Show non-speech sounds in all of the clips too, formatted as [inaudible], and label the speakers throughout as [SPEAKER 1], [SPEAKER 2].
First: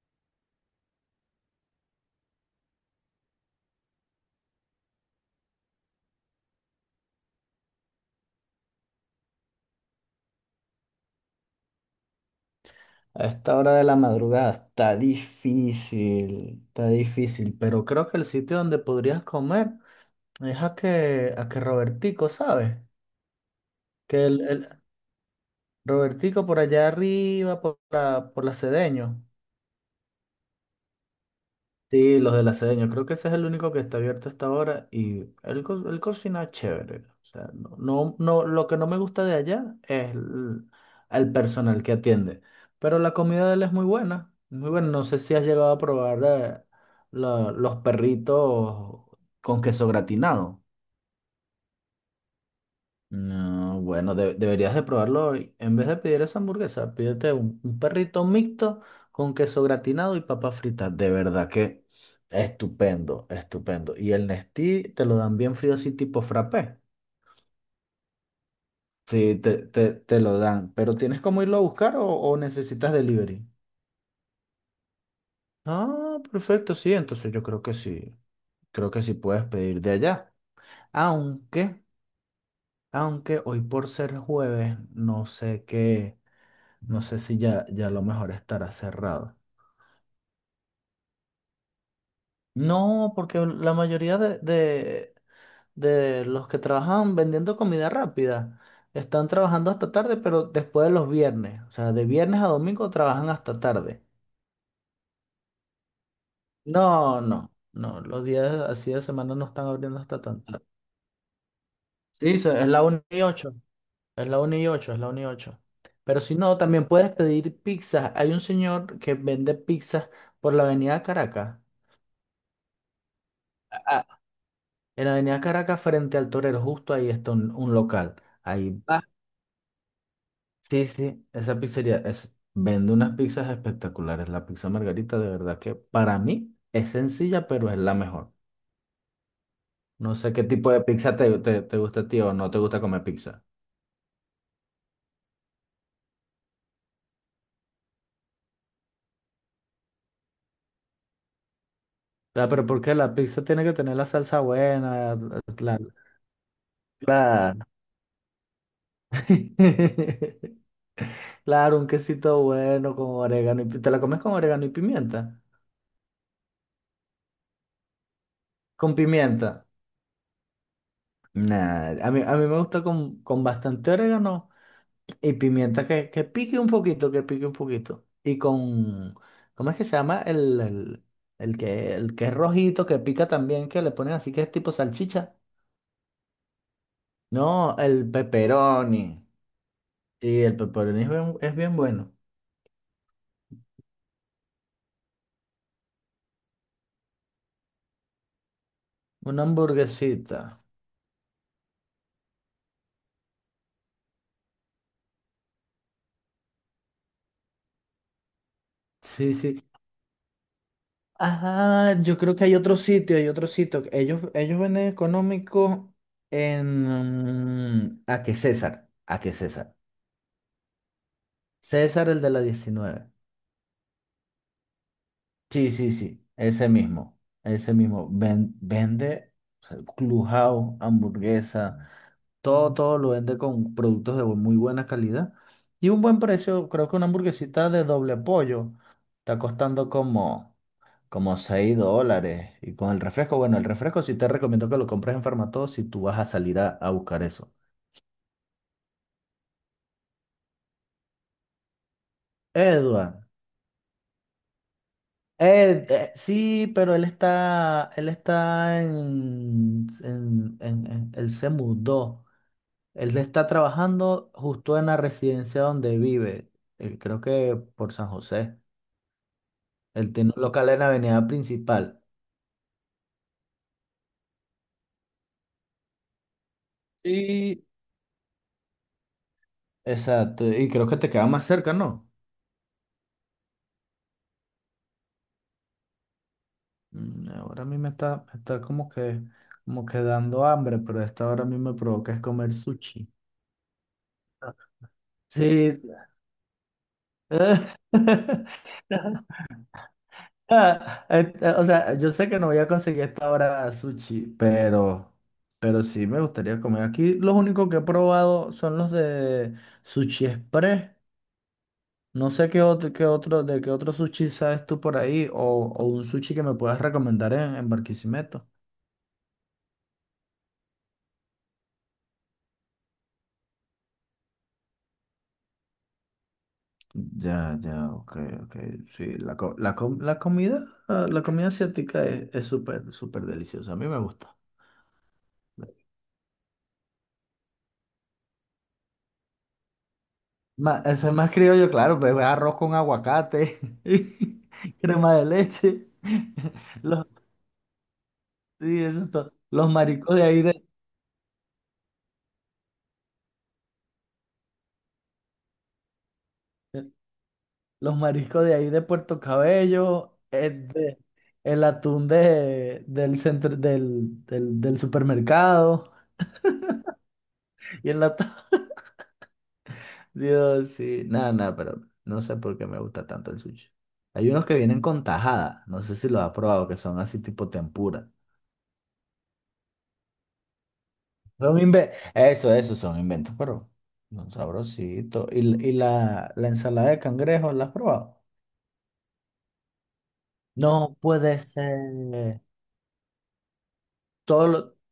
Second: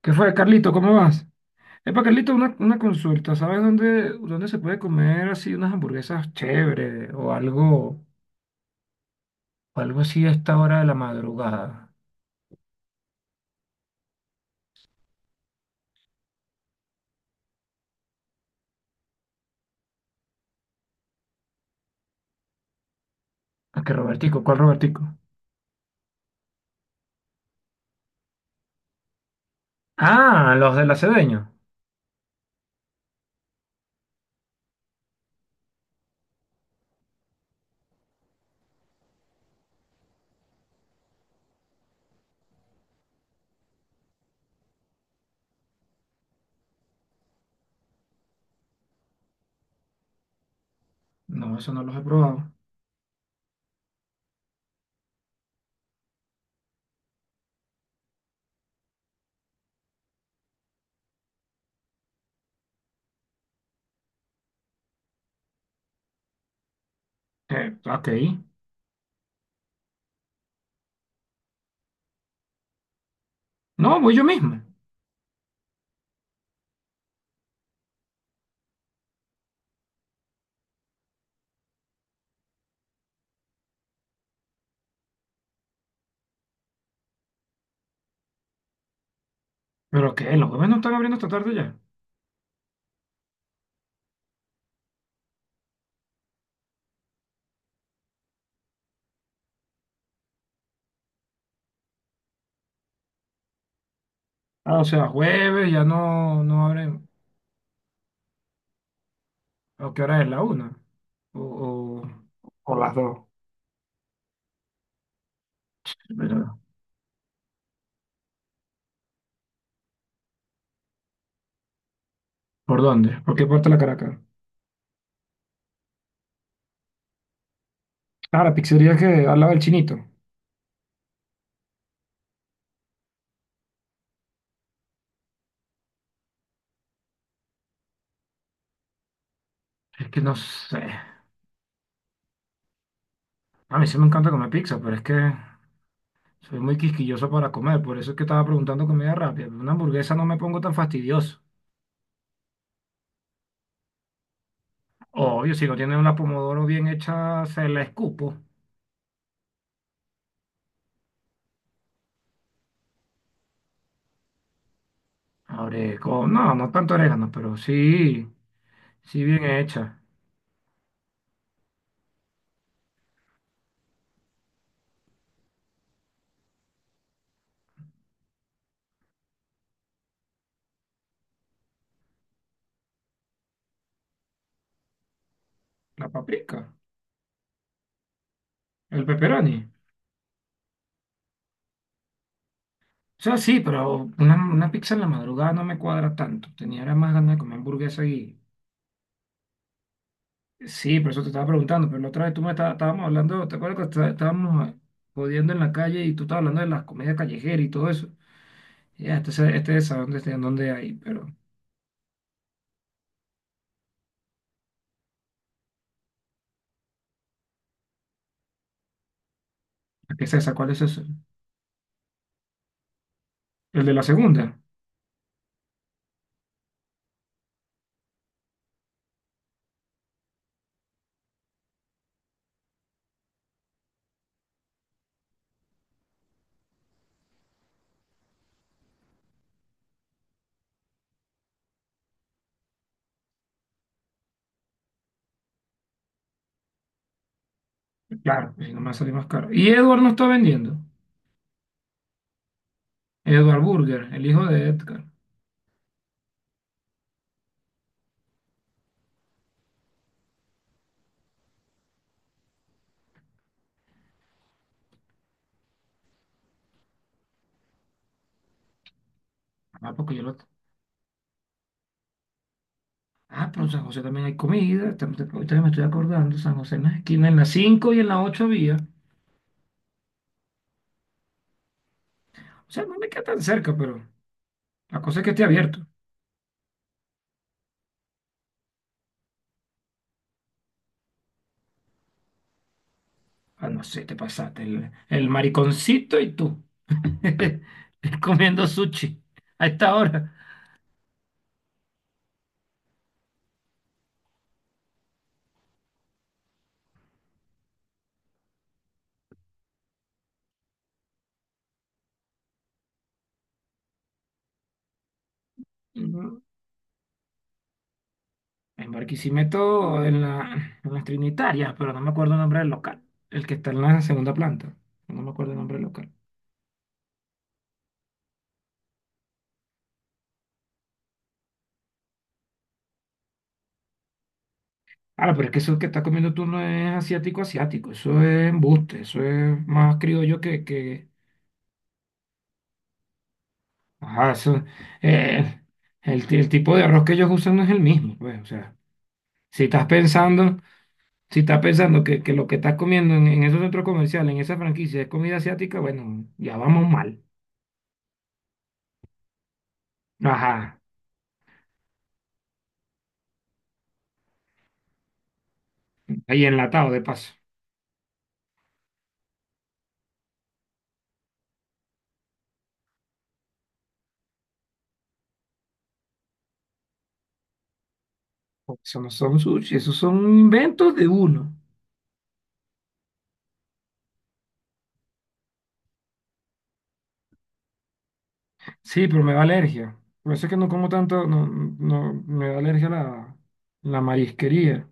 [SPEAKER 1] ¿Qué fue, Carlito? ¿Cómo vas? Epa, Carlito, una consulta. ¿Sabes dónde se puede comer así unas hamburguesas chéveres o algo así a esta hora de la madrugada?
[SPEAKER 2] A esta hora de la madrugada está difícil, pero creo que el sitio donde podrías comer es a que Robertico, ¿sabes?
[SPEAKER 1] ¿A qué
[SPEAKER 2] Que el,
[SPEAKER 1] Robertico? ¿Cuál
[SPEAKER 2] el-
[SPEAKER 1] Robertico?
[SPEAKER 2] Robertico por allá arriba, por la Cedeño.
[SPEAKER 1] Ah, los del Acedeño.
[SPEAKER 2] Sí, los de la sede, creo que ese es el único que está abierto hasta ahora y él, él cocina chévere. O sea, lo que no me gusta de allá es el personal que atiende, pero la comida de él es muy buena, muy buena. No sé si has llegado a probar los perritos con queso gratinado.
[SPEAKER 1] No, eso no los he probado.
[SPEAKER 2] No, bueno, deberías de probarlo hoy. En vez de pedir esa hamburguesa, pídete un perrito mixto con queso gratinado y papas fritas. De verdad que estupendo, estupendo. Y el Nestí te lo dan bien frío así tipo frappé.
[SPEAKER 1] Ok.
[SPEAKER 2] Sí, te lo dan. Pero ¿tienes cómo irlo a buscar o necesitas delivery?
[SPEAKER 1] No, voy yo mismo.
[SPEAKER 2] Ah, perfecto, sí. Entonces yo creo que sí. Creo que sí puedes pedir de allá. Aunque, aunque hoy por ser jueves, no sé qué. No sé si ya a lo mejor estará cerrado.
[SPEAKER 1] ¿Pero qué? ¿Los jueves no están abriendo esta tarde ya?
[SPEAKER 2] No, porque la mayoría de los que trabajan vendiendo comida rápida están trabajando hasta tarde, pero después de los viernes. O sea, de viernes a domingo trabajan hasta tarde.
[SPEAKER 1] Ah, o sea, jueves ya no, no abren.
[SPEAKER 2] No, no, no. Los días así de semana no están
[SPEAKER 1] ¿A
[SPEAKER 2] abriendo
[SPEAKER 1] qué
[SPEAKER 2] hasta
[SPEAKER 1] hora es? ¿La
[SPEAKER 2] tan tarde.
[SPEAKER 1] una? ¿O, o,
[SPEAKER 2] Sí, es
[SPEAKER 1] o
[SPEAKER 2] la
[SPEAKER 1] las
[SPEAKER 2] 1
[SPEAKER 1] dos?
[SPEAKER 2] y 8. Es la 1 y 8, es la 1 y 8. Pero si no,
[SPEAKER 1] Pero,
[SPEAKER 2] también puedes pedir pizza. Hay un señor que vende pizzas por la avenida Caracas.
[SPEAKER 1] ¿por dónde? ¿Por qué parte de la Caracas?
[SPEAKER 2] En la Avenida Caracas, frente al Torero, justo ahí está un local.
[SPEAKER 1] Ah, la
[SPEAKER 2] Ahí,
[SPEAKER 1] pizzería
[SPEAKER 2] Ah,
[SPEAKER 1] que hablaba el chinito.
[SPEAKER 2] sí, sí, esa pizzería es, vende unas pizzas espectaculares. La pizza margarita, de verdad que para mí es sencilla, pero es la mejor.
[SPEAKER 1] Es
[SPEAKER 2] No
[SPEAKER 1] que
[SPEAKER 2] sé
[SPEAKER 1] no
[SPEAKER 2] qué tipo
[SPEAKER 1] sé.
[SPEAKER 2] de pizza te gusta a ti o no te gusta comer pizza.
[SPEAKER 1] A mí sí me encanta comer pizza, pero es que soy muy quisquilloso para comer. Por eso es que estaba preguntando comida rápida. Una hamburguesa no me pongo tan fastidioso.
[SPEAKER 2] Ah, ¿pero porque la pizza tiene que tener la salsa buena?
[SPEAKER 1] Obvio, si no
[SPEAKER 2] La,
[SPEAKER 1] tiene una pomodoro bien hecha,
[SPEAKER 2] la,
[SPEAKER 1] se la escupo.
[SPEAKER 2] [laughs] claro, un quesito bueno con orégano y ¿te la comes con orégano y pimienta?
[SPEAKER 1] Ahora, no, no tanto orégano, pero sí,
[SPEAKER 2] Con
[SPEAKER 1] sí bien
[SPEAKER 2] pimienta.
[SPEAKER 1] hecha.
[SPEAKER 2] Nah, a mí me gusta con bastante orégano y pimienta que pique un poquito, que pique un poquito. Y con, ¿cómo es que se llama? El que es rojito, que pica también, que le ponen así que es tipo salchicha.
[SPEAKER 1] La paprika,
[SPEAKER 2] No, el pepperoni.
[SPEAKER 1] el pepperoni.
[SPEAKER 2] Sí, el pepperoni es bien bueno.
[SPEAKER 1] O sea, sí, pero una pizza en la madrugada no me cuadra tanto. Tenía era más ganas de comer hamburguesa.
[SPEAKER 2] Una hamburguesita.
[SPEAKER 1] Sí, por eso te estaba preguntando, pero la otra vez tú me estábamos hablando, ¿te acuerdas que estábamos jodiendo en la calle y tú estabas hablando de las comidas callejeras y todo eso? Ya, este,
[SPEAKER 2] Sí, sí.
[SPEAKER 1] este es a dónde está, en dónde hay, pero
[SPEAKER 2] Ah, yo creo que hay otro sitio, hay otro sitio. Ellos venden económico en... ¿A qué César? ¿A qué César?
[SPEAKER 1] ¿qué es esa? ¿Cuál es ese?
[SPEAKER 2] César, el de la 19.
[SPEAKER 1] El de la segunda,
[SPEAKER 2] Sí, sí, sí, ese mismo, ese mismo. Vende o sea, Clubhouse, hamburguesa, todo, todo lo vende con productos de muy buena calidad y un buen precio. Creo que una hamburguesita de doble pollo está costando como, como $6. Y con el refresco, bueno, el refresco sí te recomiendo que lo compres en Farmatodo si tú vas a salir a buscar eso.
[SPEAKER 1] claro, si no me va a salir más caro. Y Edward no está vendiendo,
[SPEAKER 2] Edward,
[SPEAKER 1] Edward Burger, el hijo de Edgar.
[SPEAKER 2] Sí, pero él está, él está él se mudó. Él está trabajando justo en la residencia donde vive, creo que por San José.
[SPEAKER 1] Ah, porque
[SPEAKER 2] Él
[SPEAKER 1] yo
[SPEAKER 2] tiene
[SPEAKER 1] lo...
[SPEAKER 2] un local en la avenida principal.
[SPEAKER 1] Ah, pero en San José también hay comida, ahorita me estoy acordando, San José en la esquina, en la
[SPEAKER 2] Y,
[SPEAKER 1] 5 y en la 8 había.
[SPEAKER 2] exacto, y creo que te queda más cerca, ¿no?
[SPEAKER 1] O sea, no me queda tan cerca, pero la cosa es que esté abierto.
[SPEAKER 2] Mm, ahora a mí me está como que dando hambre, pero a esta hora a mí me provoca es comer sushi.
[SPEAKER 1] Ah, no sé, te pasaste. El
[SPEAKER 2] Sí.
[SPEAKER 1] mariconcito y tú. [laughs] Comiendo sushi
[SPEAKER 2] [laughs]
[SPEAKER 1] a esta hora.
[SPEAKER 2] Ah, o sea, yo sé que no voy a conseguir esta hora sushi, pero sí me gustaría comer. Aquí los únicos que he probado son los de Sushi Express. No sé qué otro, de qué otro sushi sabes tú por ahí, o un sushi
[SPEAKER 1] Ujú.
[SPEAKER 2] que me puedas recomendar en Barquisimeto.
[SPEAKER 1] En Barquisimeto, en las Trinitarias, pero no me acuerdo el nombre del local. El que está en la segunda planta. No me acuerdo el nombre del local.
[SPEAKER 2] Ya, ya, ok, ok. Sí, la comida, ah, la comida asiática es súper, súper deliciosa. A mí me gusta.
[SPEAKER 1] Ahora, pero es que eso que estás comiendo tú no es asiático, asiático. Eso es embuste. Eso es más criollo que...
[SPEAKER 2] Eso es más criollo, claro, pues arroz con aguacate, [laughs]
[SPEAKER 1] Ajá, eso...
[SPEAKER 2] y crema de
[SPEAKER 1] eh,
[SPEAKER 2] leche.
[SPEAKER 1] el tipo
[SPEAKER 2] [laughs]
[SPEAKER 1] de arroz
[SPEAKER 2] Los,
[SPEAKER 1] que ellos usan no es el mismo, pues. O sea,
[SPEAKER 2] sí, eso es todo.
[SPEAKER 1] si estás pensando... Si estás pensando que lo que estás comiendo en esos centros comerciales, en esa franquicia, es comida asiática, bueno, ya vamos mal.
[SPEAKER 2] Los mariscos de ahí de Puerto Cabello,
[SPEAKER 1] Ajá,
[SPEAKER 2] el atún del centro, del supermercado
[SPEAKER 1] ahí enlatado de paso.
[SPEAKER 2] [laughs] y el atún. [laughs] Dios, sí, nada, nada, pero no sé por qué me gusta tanto el sushi. Hay unos que vienen con tajada, no sé si lo has probado, que son así tipo tempura.
[SPEAKER 1] Porque eso no son sushi, esos son inventos de uno.
[SPEAKER 2] Eso, eso son inventos, pero son sabrositos. Y la ensalada de cangrejo la has probado?
[SPEAKER 1] Sí, pero me da alergia. Por eso es que no como
[SPEAKER 2] No
[SPEAKER 1] tanto,
[SPEAKER 2] puede
[SPEAKER 1] no, no,
[SPEAKER 2] ser.
[SPEAKER 1] me da alergia la
[SPEAKER 2] Todo lo...
[SPEAKER 1] marisquería.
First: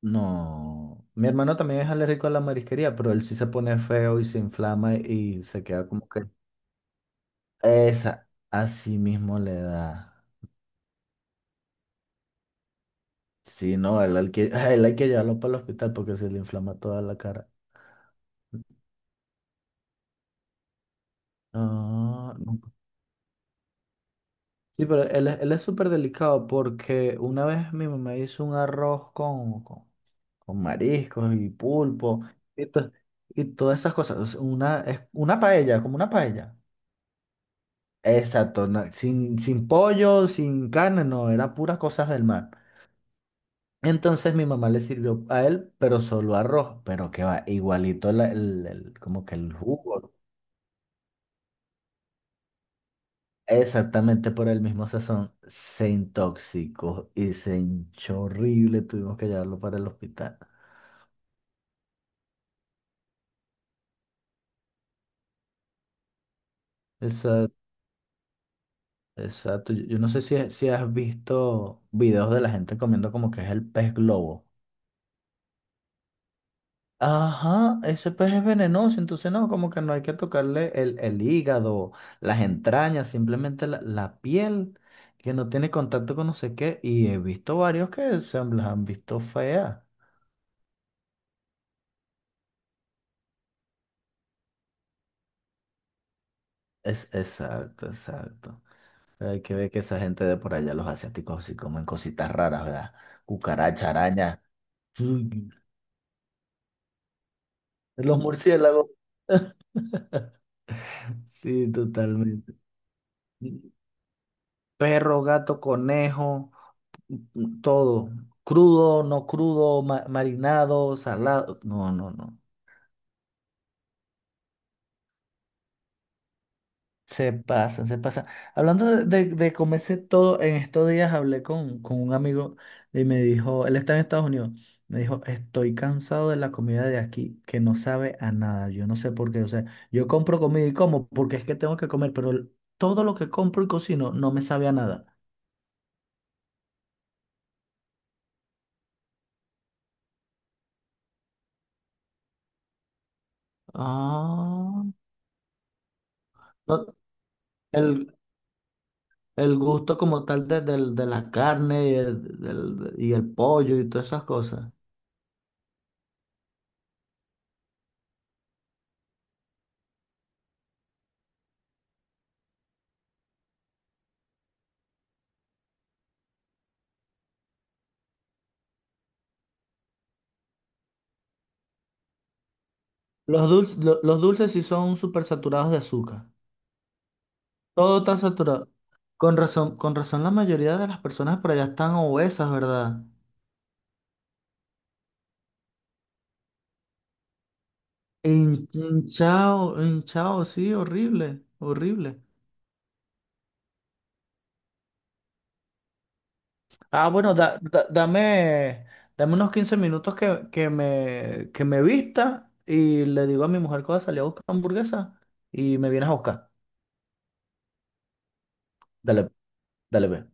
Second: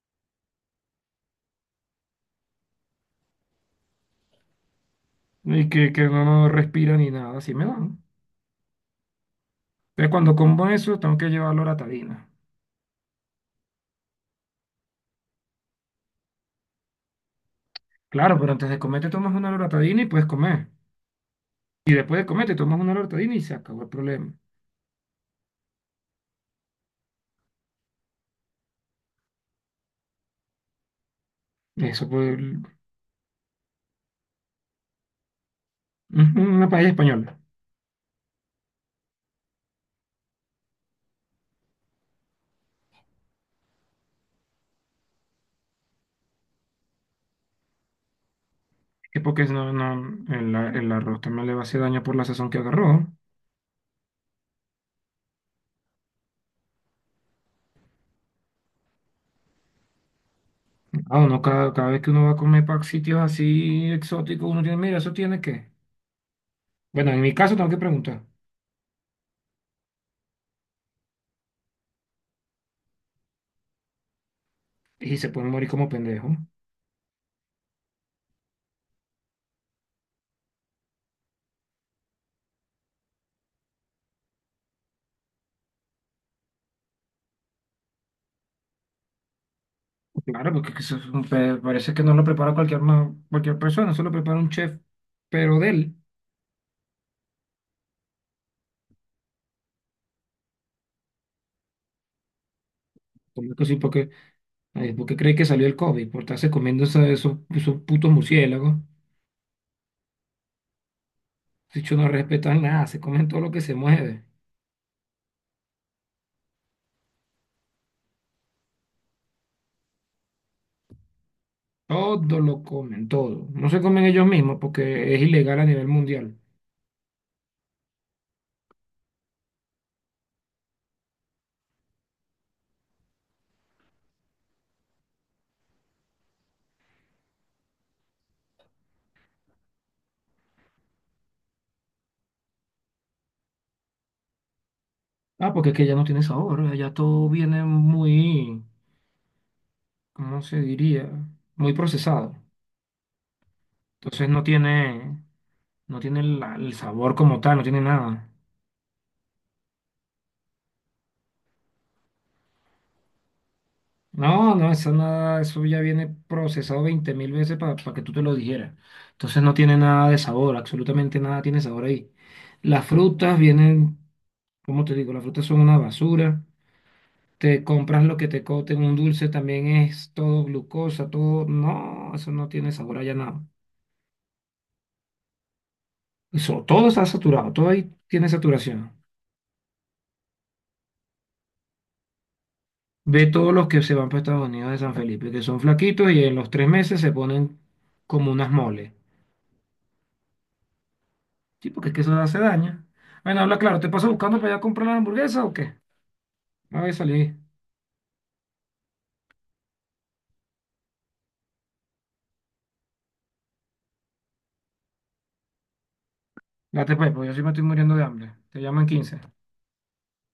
[SPEAKER 2] No. Mi hermano también es alérgico a la marisquería, pero él sí se pone feo y se inflama y se
[SPEAKER 1] Y
[SPEAKER 2] queda
[SPEAKER 1] que
[SPEAKER 2] como que...
[SPEAKER 1] no, no respira ni nada, así me dan.
[SPEAKER 2] Esa, así mismo le
[SPEAKER 1] Entonces
[SPEAKER 2] da.
[SPEAKER 1] cuando como eso, tengo que llevar loratadina.
[SPEAKER 2] Sí, no, él, hay que, [laughs] él hay que llevarlo para el hospital porque se le inflama toda la cara.
[SPEAKER 1] Claro, pero antes de comer te tomas una loratadina y puedes comer. Y después de
[SPEAKER 2] Ah,
[SPEAKER 1] comer te
[SPEAKER 2] no.
[SPEAKER 1] tomas una loratadina y se acabó el problema.
[SPEAKER 2] Sí, pero él, él es súper delicado porque una vez mi mamá hizo un arroz con mariscos y
[SPEAKER 1] Eso
[SPEAKER 2] pulpo
[SPEAKER 1] pues,
[SPEAKER 2] y, to- y todas esas cosas. O sea, una, es una paella, como una
[SPEAKER 1] ujú,
[SPEAKER 2] paella.
[SPEAKER 1] una paella española.
[SPEAKER 2] Exacto, sin, sin pollo, sin carne, no, era puras cosas del mar. Entonces mi mamá le sirvió a él, pero solo arroz, pero que va igualito
[SPEAKER 1] Que
[SPEAKER 2] como que
[SPEAKER 1] porque si
[SPEAKER 2] el
[SPEAKER 1] no, no,
[SPEAKER 2] jugo.
[SPEAKER 1] el arroz también le va a hacer daño por la sazón que agarró.
[SPEAKER 2] Exactamente por el mismo sazón, se intoxicó y se hinchó horrible, tuvimos que llevarlo para el hospital.
[SPEAKER 1] Ah, uno cada vez que uno va a comer para sitios así exóticos, uno tiene, mira, eso tiene que. Bueno, en mi
[SPEAKER 2] Eso
[SPEAKER 1] caso tengo que preguntar.
[SPEAKER 2] exacto. Yo no sé si, si has visto videos de la gente comiendo como que es el pez globo.
[SPEAKER 1] Y se puede morir como pendejo.
[SPEAKER 2] Ajá, ese pez es venenoso, entonces no, como que no hay que tocarle el hígado, las entrañas, simplemente la piel, que no tiene contacto con no sé qué. Y he visto varios que las han visto feas.
[SPEAKER 1] Claro, porque eso es un parece que no lo prepara cualquier persona, solo prepara un chef, pero de él.
[SPEAKER 2] Es, exacto, exacto. Pero hay que ver que esa gente de por allá, los asiáticos, sí comen cositas raras, ¿verdad?
[SPEAKER 1] Como que sí,
[SPEAKER 2] Cucaracha,
[SPEAKER 1] porque,
[SPEAKER 2] araña,
[SPEAKER 1] ay,
[SPEAKER 2] [tsk]
[SPEAKER 1] porque cree que salió el COVID, por estarse comiendo esos, esos putos
[SPEAKER 2] los
[SPEAKER 1] murciélagos.
[SPEAKER 2] murciélagos. [laughs] Sí,
[SPEAKER 1] De hecho, no
[SPEAKER 2] totalmente.
[SPEAKER 1] respetan nada, se comen todo lo que se mueve.
[SPEAKER 2] Perro, gato, conejo, todo. Crudo, no crudo, marinado, salado. No, no, no.
[SPEAKER 1] Todo lo comen, todo. No se comen ellos mismos porque es ilegal a nivel mundial.
[SPEAKER 2] Se pasan, se pasan. Hablando de comerse todo, en estos días hablé con un amigo y me dijo, él está en Estados Unidos, me dijo, estoy cansado de la comida de aquí, que no sabe a nada. Yo no sé por qué. O sea, yo compro comida y como porque es que tengo que comer, pero todo lo que compro y cocino no me sabe a nada.
[SPEAKER 1] Ah, porque es que ya no tiene sabor, ¿eh? Ya todo viene muy, ¿cómo se diría? Muy procesado. Entonces no
[SPEAKER 2] Ah,
[SPEAKER 1] tiene, no tiene el
[SPEAKER 2] no,
[SPEAKER 1] sabor como tal, no tiene
[SPEAKER 2] el,
[SPEAKER 1] nada.
[SPEAKER 2] el gusto como tal de la carne y y el pollo y todas esas
[SPEAKER 1] No,
[SPEAKER 2] cosas.
[SPEAKER 1] no, eso nada, eso ya viene procesado 20.000 veces para que tú te lo dijeras. Entonces no tiene nada de sabor, absolutamente nada tiene sabor ahí. Las frutas vienen, como te digo, las frutas son una basura. Te compras lo que te coten, un dulce también es todo glucosa, todo, no, eso no tiene sabor allá nada.
[SPEAKER 2] Los dulces sí son súper saturados de azúcar.
[SPEAKER 1] Eso, todo está saturado, todo ahí
[SPEAKER 2] Todo está
[SPEAKER 1] tiene
[SPEAKER 2] saturado.
[SPEAKER 1] saturación.
[SPEAKER 2] Con razón la mayoría de las personas por allá están obesas, ¿verdad?
[SPEAKER 1] Ve todos los que se van para Estados Unidos de San Felipe, que son flaquitos y en los 3 meses se ponen como unas moles.
[SPEAKER 2] Hinchado, hinchado, sí, horrible,
[SPEAKER 1] Sí, porque es que eso
[SPEAKER 2] horrible.
[SPEAKER 1] hace daño. Bueno, habla claro, ¿te paso buscando para allá a comprar la hamburguesa o qué? A ver,
[SPEAKER 2] Ah, bueno,
[SPEAKER 1] salí.
[SPEAKER 2] dame unos 15 minutos que me vista y le digo a mi mujer que voy a salir a buscar hamburguesa y me vienes a buscar.
[SPEAKER 1] Date pues, porque yo sí me estoy muriendo de hambre. Te llaman 15
[SPEAKER 2] Dale, dale, ve.